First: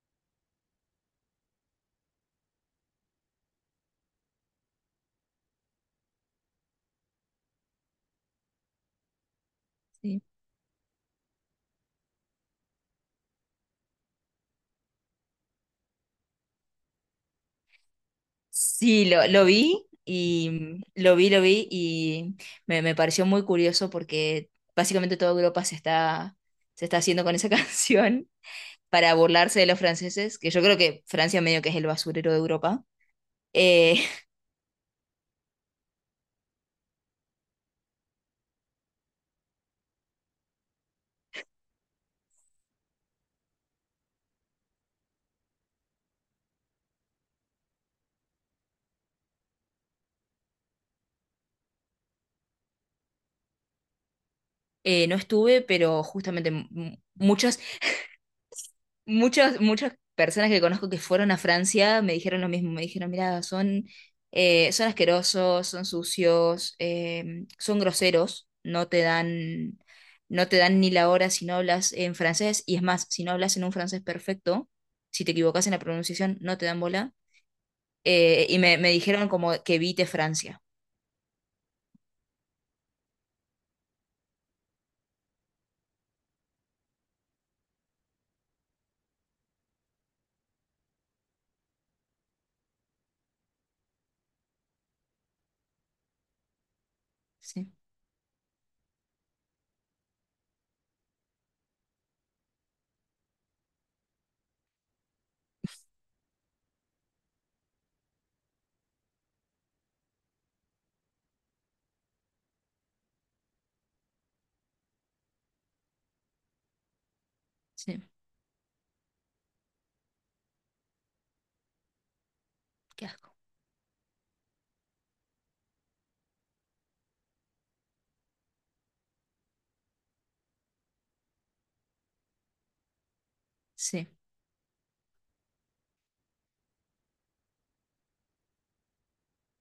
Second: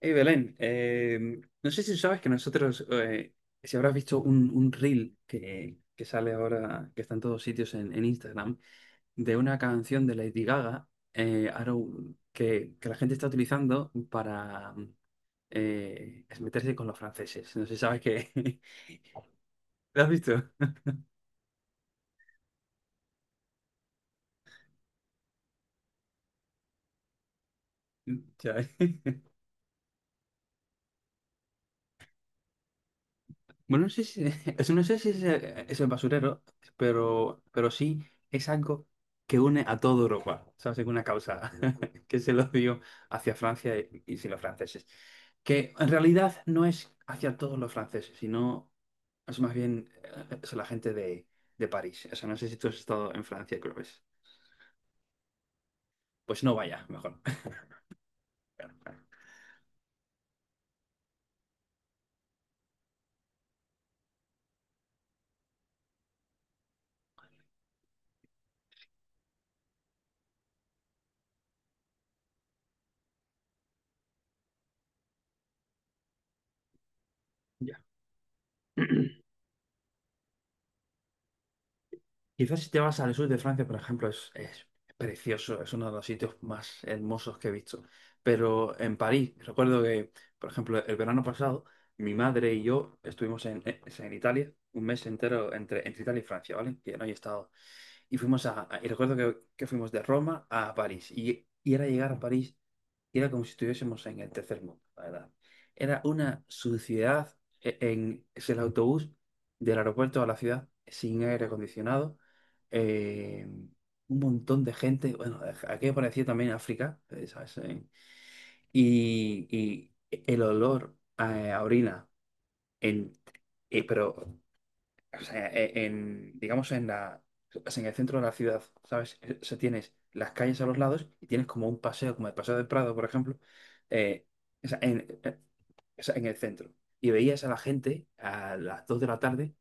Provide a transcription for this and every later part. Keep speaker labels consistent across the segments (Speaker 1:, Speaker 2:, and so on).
Speaker 1: Hey Belén, no sé si sabes que nosotros, si habrás visto un reel que sale ahora, que está en todos sitios en Instagram, de una canción de
Speaker 2: Sí.
Speaker 1: Lady Gaga, Arrow, que la gente está utilizando para meterse con los franceses. No sé si sabes que...
Speaker 2: Sí, lo vi
Speaker 1: ¿Lo has
Speaker 2: y
Speaker 1: visto?
Speaker 2: lo vi y me pareció muy curioso porque básicamente toda Europa se está haciendo con esa canción
Speaker 1: Ya.
Speaker 2: para burlarse de los franceses, que yo creo que Francia medio que es el basurero de Europa.
Speaker 1: Bueno, no
Speaker 2: Eh,
Speaker 1: sé si, no sé si es, el es el basurero, pero sí es algo que une a toda Europa, ¿sabes? Es una causa que se lo dio hacia Francia y, sin los franceses. Que en realidad no es hacia todos los franceses, sino es más bien es la gente de, París. O sea, no sé si tú has estado en Francia, creo que es.
Speaker 2: no estuve, pero
Speaker 1: Pues
Speaker 2: justamente
Speaker 1: no vaya, mejor.
Speaker 2: muchas,
Speaker 1: Claro, claro.
Speaker 2: muchas personas que conozco que fueron a Francia me dijeron lo mismo, me dijeron, mira, son, son asquerosos, son sucios, son groseros, no te dan ni la hora si no hablas en francés, y es más, si no hablas en un francés perfecto, si te equivocas en la pronunciación, no te dan bola.
Speaker 1: Ya.
Speaker 2: Y me dijeron como que evite Francia.
Speaker 1: Quizás si te vas al sur de Francia, por ejemplo, es precioso, es uno de los sitios más hermosos que he visto. Pero en París, recuerdo que, por ejemplo, el verano pasado, mi madre y yo estuvimos en, en Italia un mes entero entre, Italia y Francia, ¿vale? Que no he estado.
Speaker 2: Sí,
Speaker 1: Y fuimos a, y recuerdo que, fuimos de Roma a París. Y era llegar a París y era como si estuviésemos en el tercer mundo, la verdad. Era una suciedad en es el autobús del aeropuerto a la ciudad sin aire acondicionado, eh, un montón de gente, bueno, aquí parecía también África, ¿sabes?
Speaker 2: sí,
Speaker 1: Y el olor a, orina,
Speaker 2: qué
Speaker 1: en,
Speaker 2: asco,
Speaker 1: pero o sea, en, digamos, en el centro de la ciudad, ¿sabes? O sea, tienes las calles a los lados y tienes como un paseo, como el Paseo del Prado, por ejemplo,
Speaker 2: sí,
Speaker 1: eh, o sea, o sea, en el centro. Y veías a la gente a las 2 de la tarde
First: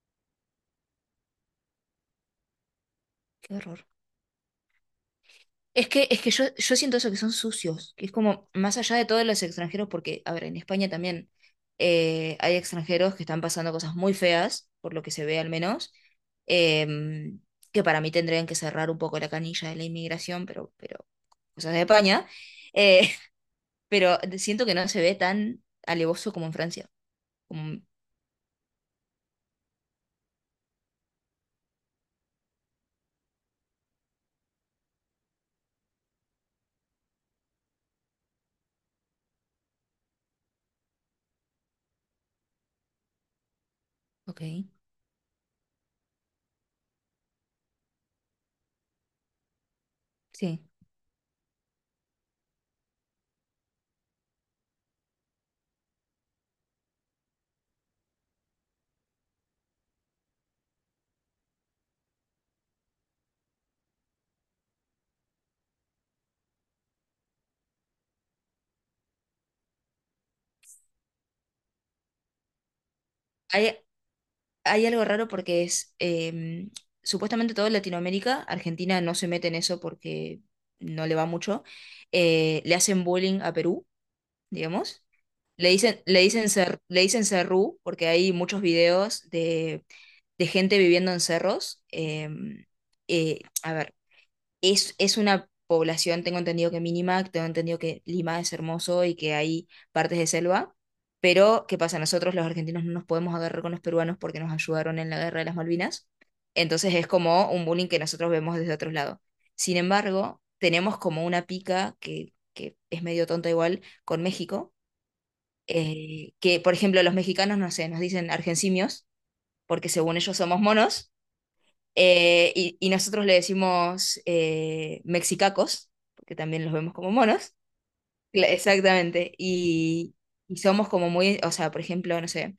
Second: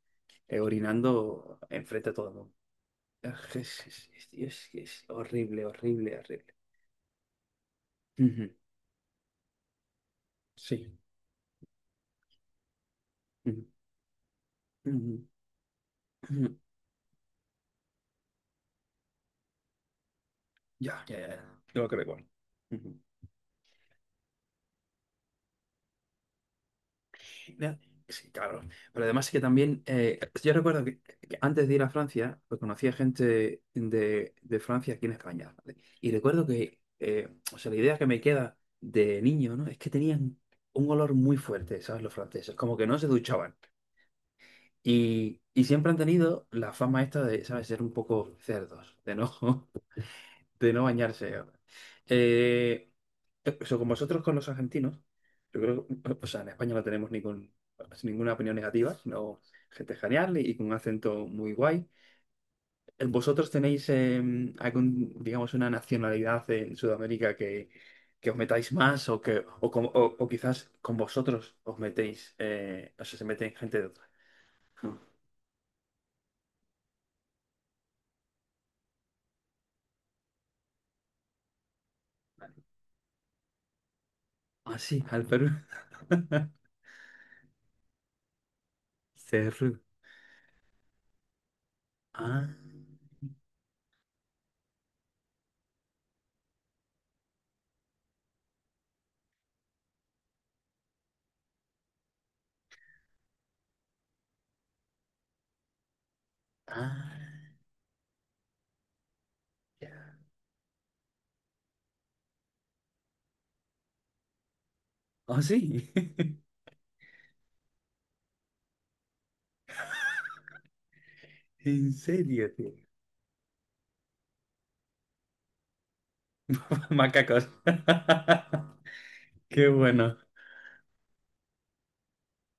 Speaker 1: orinando enfrente a todo el mundo.
Speaker 2: qué
Speaker 1: Es,
Speaker 2: horror.
Speaker 1: es, es- es- es que es horrible, horrible,
Speaker 2: Es que
Speaker 1: horrible.
Speaker 2: yo siento eso que son sucios, que es
Speaker 1: Ujú.
Speaker 2: como más allá de todos los extranjeros, porque, a ver, en España
Speaker 1: Sí.
Speaker 2: también hay extranjeros que están
Speaker 1: Ujú,
Speaker 2: pasando cosas muy feas, por lo que
Speaker 1: ujú,
Speaker 2: se ve al menos.
Speaker 1: ujú.
Speaker 2: em, que para mí tendrían que cerrar un poco la canilla de la inmigración,
Speaker 1: Ya,
Speaker 2: pero
Speaker 1: ya, ya.
Speaker 2: cosas
Speaker 1: Yo
Speaker 2: de
Speaker 1: lo creo igual.
Speaker 2: España.
Speaker 1: Ujú.
Speaker 2: eh, pero siento que no se ve tan alevoso como en Francia. Como,
Speaker 1: Sí, claro. Pero además que también, yo recuerdo que, antes de ir a Francia, pues conocía gente de, Francia aquí en España, ¿vale? Y recuerdo que, o sea, la idea que me queda de niño, ¿no? Es que tenían un olor muy fuerte, ¿sabes? Los franceses, como que no se duchaban.
Speaker 2: ok,
Speaker 1: Y siempre han tenido la fama esta de, ¿sabes? Ser un poco cerdos, de no,
Speaker 2: sí.
Speaker 1: de no bañarse. Eh, eso, con vosotros, con los argentinos, yo creo que, o sea, en España no tenemos ninguna opinión negativa, sino gente genial y con un acento muy guay. ¿Vosotros tenéis algún, digamos, una nacionalidad en Sudamérica que, os metáis más o que o quizás con vosotros os metéis, o sea, se meten
Speaker 2: Hay,
Speaker 1: gente de otra?
Speaker 2: hay algo raro porque es supuestamente todo Latinoamérica, Argentina no se mete en eso porque no le va mucho. Le hacen bullying a Perú,
Speaker 1: Ah, sí,
Speaker 2: digamos.
Speaker 1: al Perú.
Speaker 2: Le dicen cerrú porque hay muchos videos
Speaker 1: Cerro.
Speaker 2: de gente viviendo en cerros.
Speaker 1: Ah,
Speaker 2: A ver, es una población, tengo entendido que mínima, tengo entendido que Lima es hermoso y que hay partes de selva, pero ¿qué pasa? Nosotros los argentinos no nos podemos agarrar con los peruanos porque nos ayudaron en la guerra de las Malvinas, entonces es como
Speaker 1: ah,
Speaker 2: un bullying que nosotros vemos desde otro lado. Sin
Speaker 1: ya.
Speaker 2: embargo, tenemos como una pica que es medio tonta igual con México.
Speaker 1: Ah, sí.
Speaker 2: Que por ejemplo los mexicanos, no sé, nos dicen argencimios porque según ellos somos monos.
Speaker 1: En serio, tío.
Speaker 2: Y nosotros le decimos mexicacos, porque también los vemos como
Speaker 1: Macacos.
Speaker 2: monos. Exactamente.
Speaker 1: Qué bueno.
Speaker 2: Y somos como muy, o sea, por ejemplo, no sé,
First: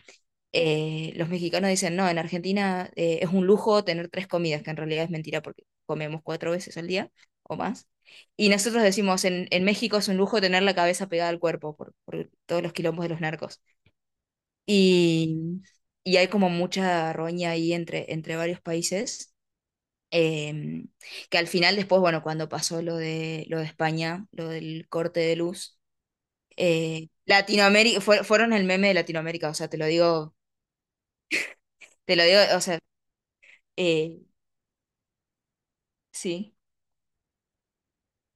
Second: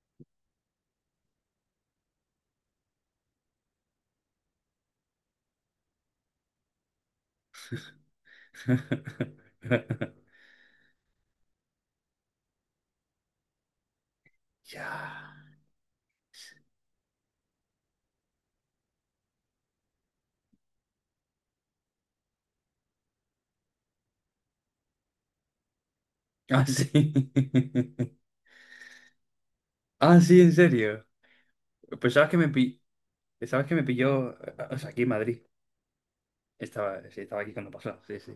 Speaker 2: los mexicanos dicen, no, en Argentina es un lujo tener tres comidas, que en realidad es mentira porque comemos 4 veces al día o más. Y nosotros decimos, en México es un lujo tener la cabeza pegada al cuerpo por todos los quilombos de los narcos.
Speaker 1: Ya.
Speaker 2: Y, y hay como mucha roña ahí entre varios países. Eh, que al final después, bueno, cuando pasó lo de España, lo del corte de luz.
Speaker 1: Ah, sí.
Speaker 2: Latinoamérica, fueron el meme de Latinoamérica, o sea,
Speaker 1: Ah, sí, en serio. Pues
Speaker 2: te lo
Speaker 1: sabes que
Speaker 2: digo, o sea,
Speaker 1: sabes que me
Speaker 2: eh,
Speaker 1: pilló, o sea, aquí en Madrid.
Speaker 2: sí,
Speaker 1: Estaba, sí, estaba aquí cuando pasó. Sí, sí.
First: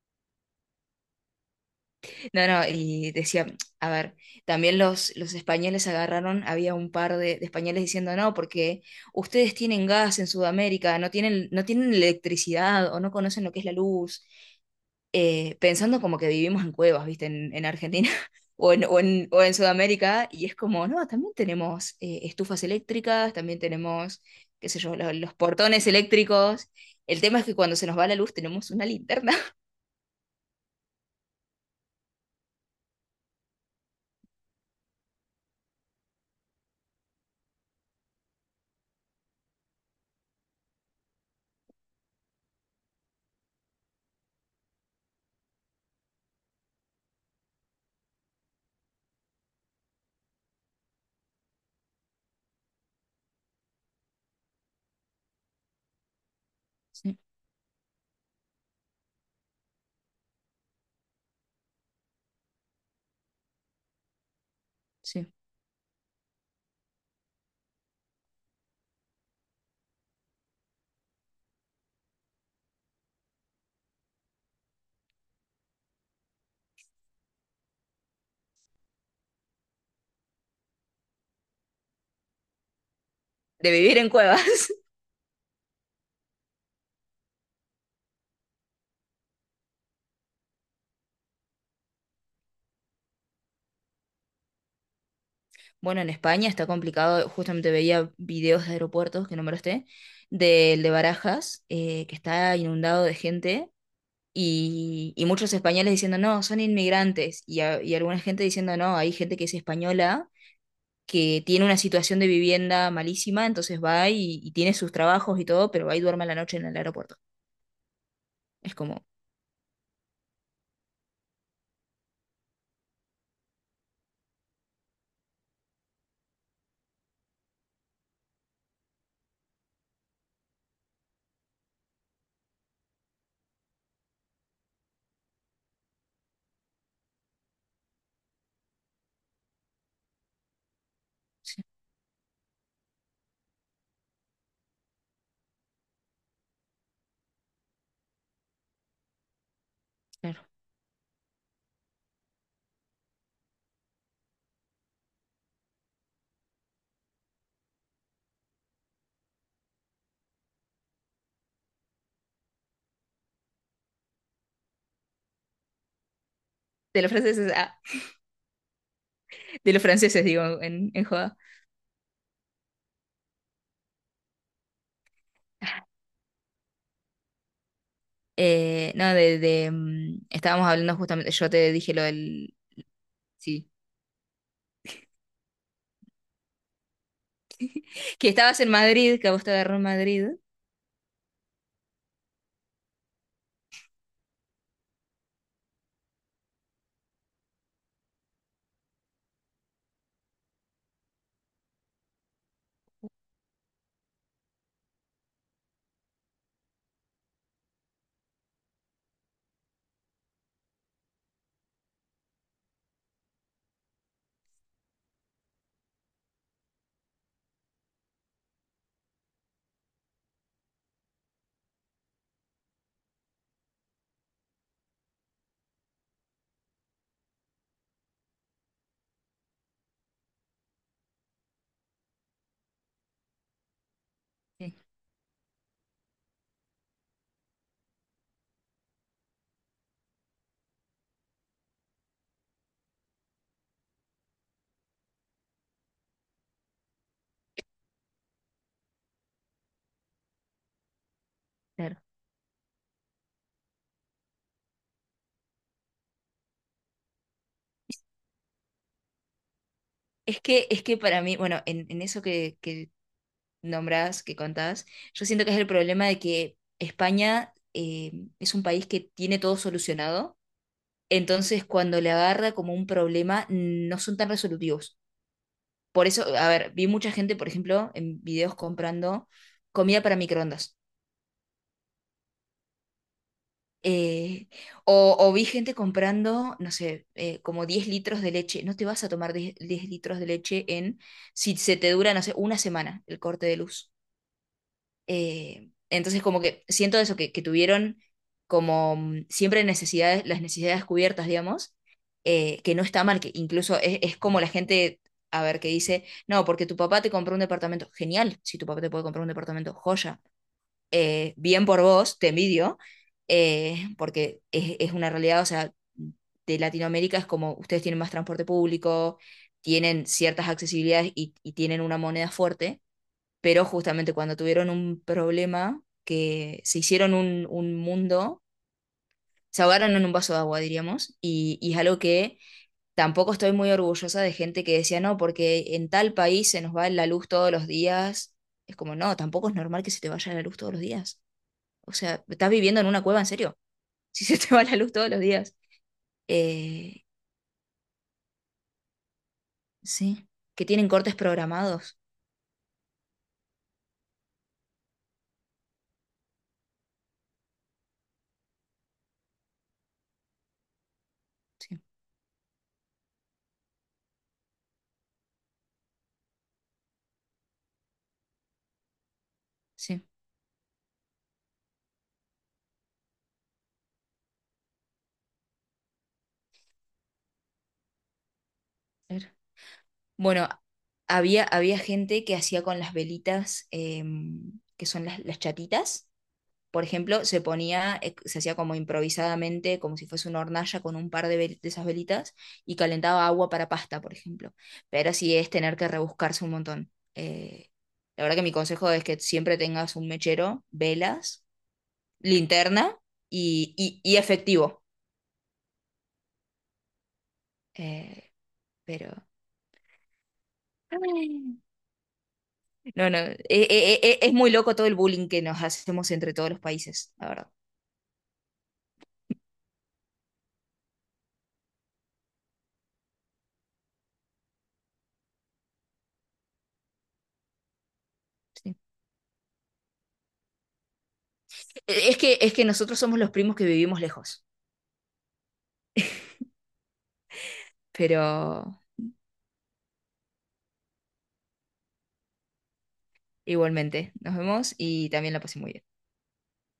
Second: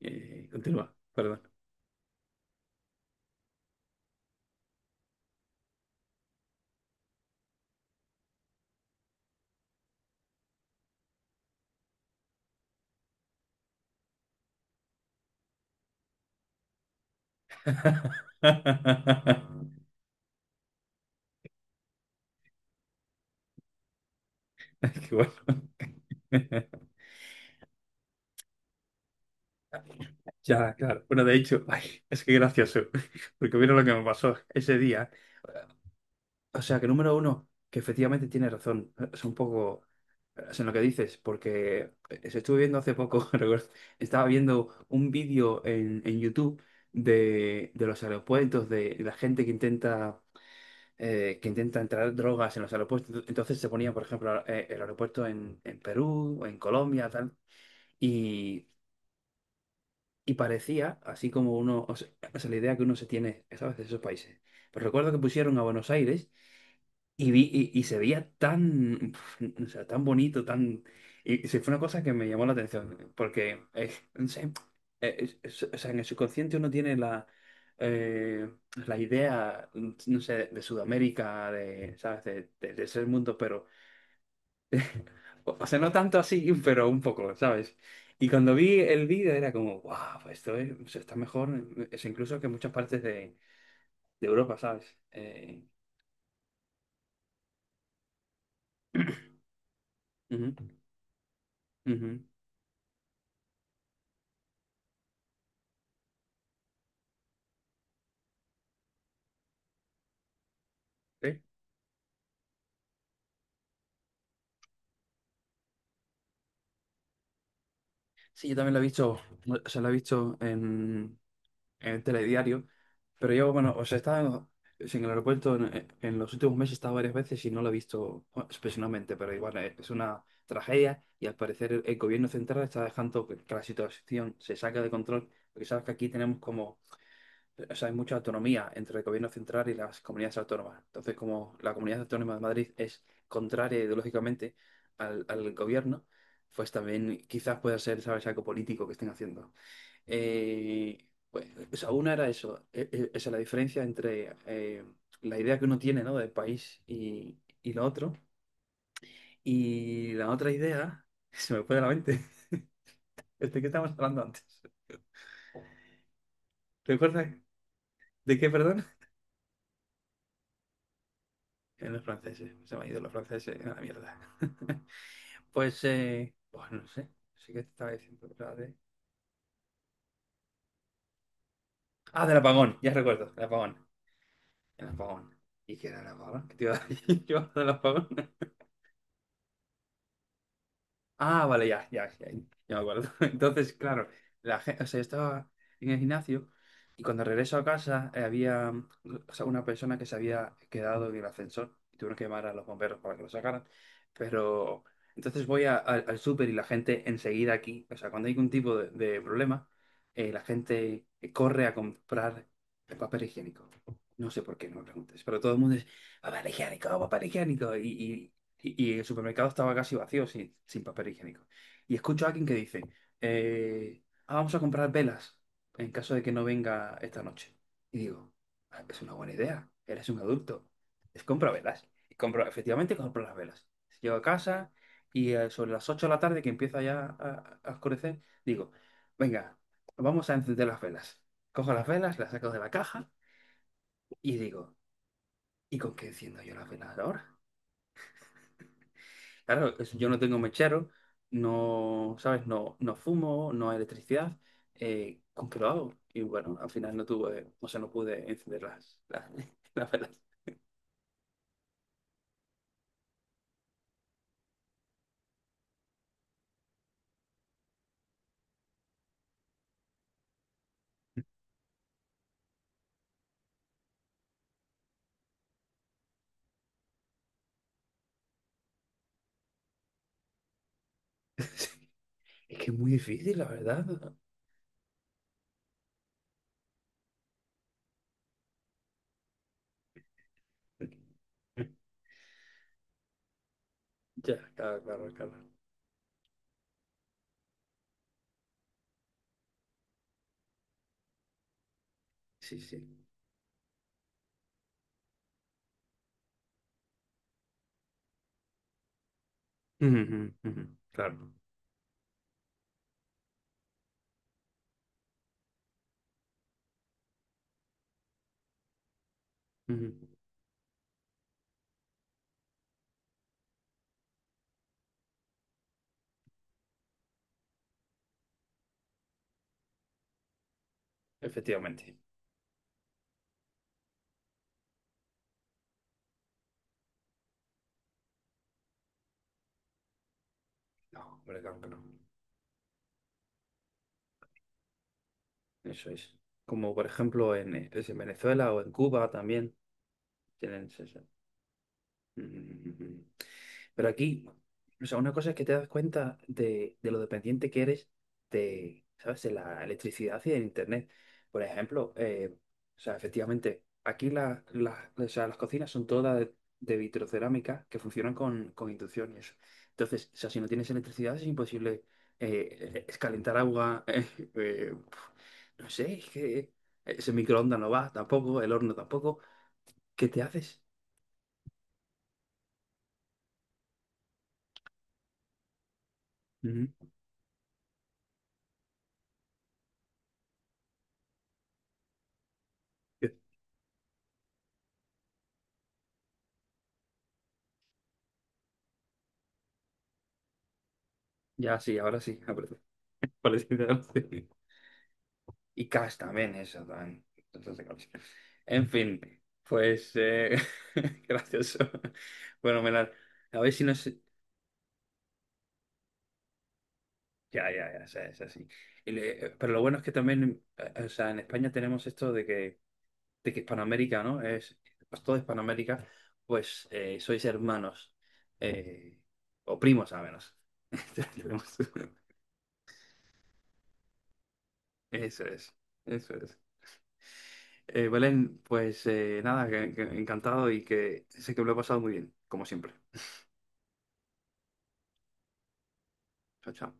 Speaker 1: Continúa, perdón.
Speaker 2: no, no, y decía, a ver, también los españoles agarraron, había un par de españoles diciendo, no, porque ustedes tienen gas en Sudamérica, no tienen electricidad o no conocen lo que es la luz. Pensando como que vivimos en cuevas, ¿viste? En Argentina
Speaker 1: Ay.
Speaker 2: o en Sudamérica, y es como, no, también tenemos estufas eléctricas, también tenemos, qué sé yo,
Speaker 1: Qué bueno.
Speaker 2: los portones eléctricos. El tema es que cuando se nos va la luz tenemos una linterna.
Speaker 1: Ya, claro. Bueno, de hecho, ay, es que gracioso, porque vieron lo que me pasó ese día. O sea, que número uno, que efectivamente tiene razón. Es un poco es en lo que dices, porque se estuve viendo hace poco, recuerdo, estaba viendo un vídeo en, YouTube de, los aeropuertos, de la gente que intenta, que intenta entrar drogas en los aeropuertos. Entonces se ponía, por ejemplo, el aeropuerto en, Perú, o en Colombia,
Speaker 2: Sí,
Speaker 1: tal. Y, y parecía, así como uno, o sea, la idea que uno se tiene, ¿sabes?, de esos países. Pero recuerdo que
Speaker 2: sí.
Speaker 1: pusieron a Buenos Aires. Y vi, y se veía tan, pf, o sea, tan bonito, tan... Y sí, fue una cosa que me llamó la atención, porque, no sé, o sea, en el subconsciente uno tiene la, eh, la idea, no sé, de Sudamérica, de, ¿sabes? De ese mundo, pero,
Speaker 2: De vivir en cuevas.
Speaker 1: o sea, no tanto así, pero un poco, ¿sabes? Y cuando vi el vídeo era como, wow, pues o sea, está mejor, es incluso que muchas partes de, Europa, ¿sabes?
Speaker 2: Bueno, en España está complicado, justamente veía videos de aeropuertos que no me lo esté
Speaker 1: Ujú,
Speaker 2: del de Barajas, que
Speaker 1: ujú.
Speaker 2: está inundado de gente y muchos españoles diciendo, no, son inmigrantes, y alguna gente diciendo, no, hay gente que es española, que tiene una situación de vivienda malísima, entonces va y tiene sus trabajos y todo, pero va y duerme a la noche en el aeropuerto.
Speaker 1: Sí, yo también
Speaker 2: Es
Speaker 1: lo he
Speaker 2: como,
Speaker 1: visto, o sea, lo he visto en, el telediario, pero yo, bueno, o sea, estaba en el aeropuerto en, en los últimos meses, he estado varias veces y no lo he visto bueno, especialmente, pero igual es una tragedia y al parecer el, gobierno central está dejando que, la situación se saque de control, porque sabes que aquí tenemos como o sea, hay mucha autonomía entre el gobierno central y las comunidades autónomas. Entonces, como
Speaker 2: sí,
Speaker 1: la comunidad autónoma de Madrid es contraria ideológicamente al, gobierno, pues también quizás pueda ser, ¿sabes?, algo político que estén haciendo.
Speaker 2: claro.
Speaker 1: Eh, pues, o sea, una era eso, esa es la diferencia entre la idea que uno tiene, ¿no?, del país y, lo otro. Y la otra idea, se me fue de la mente, ¿de qué estábamos hablando antes?
Speaker 2: De los
Speaker 1: ¿Recuerdas
Speaker 2: franceses, ah,
Speaker 1: de qué, perdón?
Speaker 2: de los franceses, digo, en joda.
Speaker 1: En los franceses, se me han ido los franceses a la mierda. Pues no sé, sí que te estaba diciendo la de...
Speaker 2: No, de, mm, Estábamos hablando justamente, yo te dije lo
Speaker 1: Ah, del
Speaker 2: del,
Speaker 1: apagón, ya recuerdo, el
Speaker 2: sí,
Speaker 1: apagón, el apagón. ¿Y qué era el apagón? ¿Qué te iba a decir yo del apagón?
Speaker 2: que estabas en Madrid, que a vos te agarró en Madrid.
Speaker 1: Ah, vale, ya, ya, ya, ya me acuerdo. Entonces, claro, la gente, o sea, yo estaba en el gimnasio y cuando regreso a casa había o sea, una persona que se había quedado en el ascensor y tuvieron que llamar a los bomberos para que lo sacaran. Pero entonces voy al súper y la gente enseguida aquí, o sea, cuando hay algún tipo de, problema, la gente corre a comprar el papel higiénico. No sé por qué, no me preguntes, pero todo el mundo es papel higiénico, papel higiénico. Y el supermercado estaba casi vacío, sin, papel higiénico. Y escucho a alguien que dice, "Ah, vamos a comprar velas en caso de que no venga esta noche. Y digo, "Ah, es una buena idea, eres un adulto, es compra velas. Y compro, efectivamente compro las velas. Llego a casa
Speaker 2: Sí,
Speaker 1: y sobre las 8 de la tarde que empieza ya a, oscurecer, digo, venga, vamos a encender las velas. Cojo las velas, las saco de la caja y digo, ¿y con qué enciendo yo las velas ahora? Claro, yo no tengo mechero,
Speaker 2: claro.
Speaker 1: no, ¿sabes? No, no fumo, no hay electricidad. ¿Con qué lo hago? Y bueno, al final no tuve, o sea, no pude encender las, las velas.
Speaker 2: Es que para mí, bueno, en eso que nombras, que contás, yo siento que es el problema de que España es un país que tiene todo solucionado, entonces cuando le agarra como un problema no son tan resolutivos. Por eso, a ver, vi mucha gente, por ejemplo, en videos comprando comida para microondas.
Speaker 1: Es que es muy difícil, la verdad.
Speaker 2: Eh, o vi gente comprando, no sé, como 10 litros de leche. No te vas a tomar 10 10 litros de leche en, si se te dura, no sé, una semana el corte de luz.
Speaker 1: Ya, claro, claro, claro.
Speaker 2: Entonces, como que siento eso, que tuvieron como siempre necesidades, las necesidades cubiertas, digamos.
Speaker 1: Sí,
Speaker 2: Que
Speaker 1: sí.
Speaker 2: no está mal, que incluso es como la gente, a ver, que dice, no, porque tu papá te compró un departamento. Genial, si tu papá te puede comprar un departamento,
Speaker 1: Ujú, ujú,
Speaker 2: joya.
Speaker 1: ujú. Claro.
Speaker 2: Bien por vos, te envidio. Porque es una realidad, o sea, de Latinoamérica es como ustedes tienen más transporte público,
Speaker 1: Ujú.
Speaker 2: tienen ciertas accesibilidades y tienen una moneda fuerte, pero justamente cuando tuvieron un problema, que se hicieron un mundo, se ahogaron en un vaso de agua, diríamos, y es
Speaker 1: Efectivamente.
Speaker 2: algo que tampoco estoy muy orgullosa de gente que decía, no, porque en tal país se nos va la luz todos los días. Es como, no, tampoco es normal que se te vaya la luz todos los
Speaker 1: No,
Speaker 2: días.
Speaker 1: hombre, claro que no.
Speaker 2: O sea, estás viviendo en una cueva, en serio, si se te va la luz todos los días.
Speaker 1: Eso es. Como por
Speaker 2: Eh,
Speaker 1: ejemplo en, es en Venezuela o en Cuba también
Speaker 2: sí, que
Speaker 1: tienen
Speaker 2: tienen
Speaker 1: eso.
Speaker 2: cortes programados.
Speaker 1: Mm. Pero aquí, o sea, una cosa es que te das cuenta de, lo dependiente que eres de, ¿sabes? De la electricidad y del internet. Por
Speaker 2: Sí,
Speaker 1: ejemplo, o sea, efectivamente, aquí o sea, las cocinas son todas de, vitrocerámica que funcionan con, inducción y eso.
Speaker 2: sí.
Speaker 1: Entonces, o sea, si no tienes electricidad es imposible es calentar agua. Eh, no sé, es que ese microondas no va tampoco, el horno tampoco.
Speaker 2: Claro.
Speaker 1: ¿Qué te
Speaker 2: Bueno,
Speaker 1: haces?
Speaker 2: había gente que hacía con las velitas, que son las chatitas.
Speaker 1: Ujú.
Speaker 2: Por ejemplo, se hacía como improvisadamente, como si fuese una hornalla con un par de, de esas velitas y calentaba agua para pasta, por ejemplo. Pero sí es tener que rebuscarse un montón. La verdad que mi consejo es que siempre tengas un mechero, velas,
Speaker 1: Ya sí, ahora sí.
Speaker 2: linterna
Speaker 1: Parece que ahora
Speaker 2: y
Speaker 1: sí.
Speaker 2: efectivo.
Speaker 1: Y Cash también, eso también. Entonces, de Cash.
Speaker 2: Eh,
Speaker 1: En fin,
Speaker 2: pero...
Speaker 1: pues gracioso. Bueno, Melar,
Speaker 2: No,
Speaker 1: a ver si nos...
Speaker 2: es muy loco todo el bullying que nos hacemos entre todos los países, la
Speaker 1: Ya,
Speaker 2: verdad.
Speaker 1: ya, ya, o sea, es así. Pero lo bueno es que también, o sea, en España tenemos esto de que, Hispanoamérica, ¿no? Es, pues toda Hispanoamérica, pues sois hermanos,
Speaker 2: Sí.
Speaker 1: eh, o primos al menos. Tenemos-
Speaker 2: Es que, es que nosotros somos los primos que vivimos lejos,
Speaker 1: Eso es, eso es. Belén,
Speaker 2: pero
Speaker 1: pues nada, que encantado y que sé que me lo he pasado muy bien, como siempre.
Speaker 2: igualmente, nos vemos y también la pasé muy bien.
Speaker 1: Chao, chao.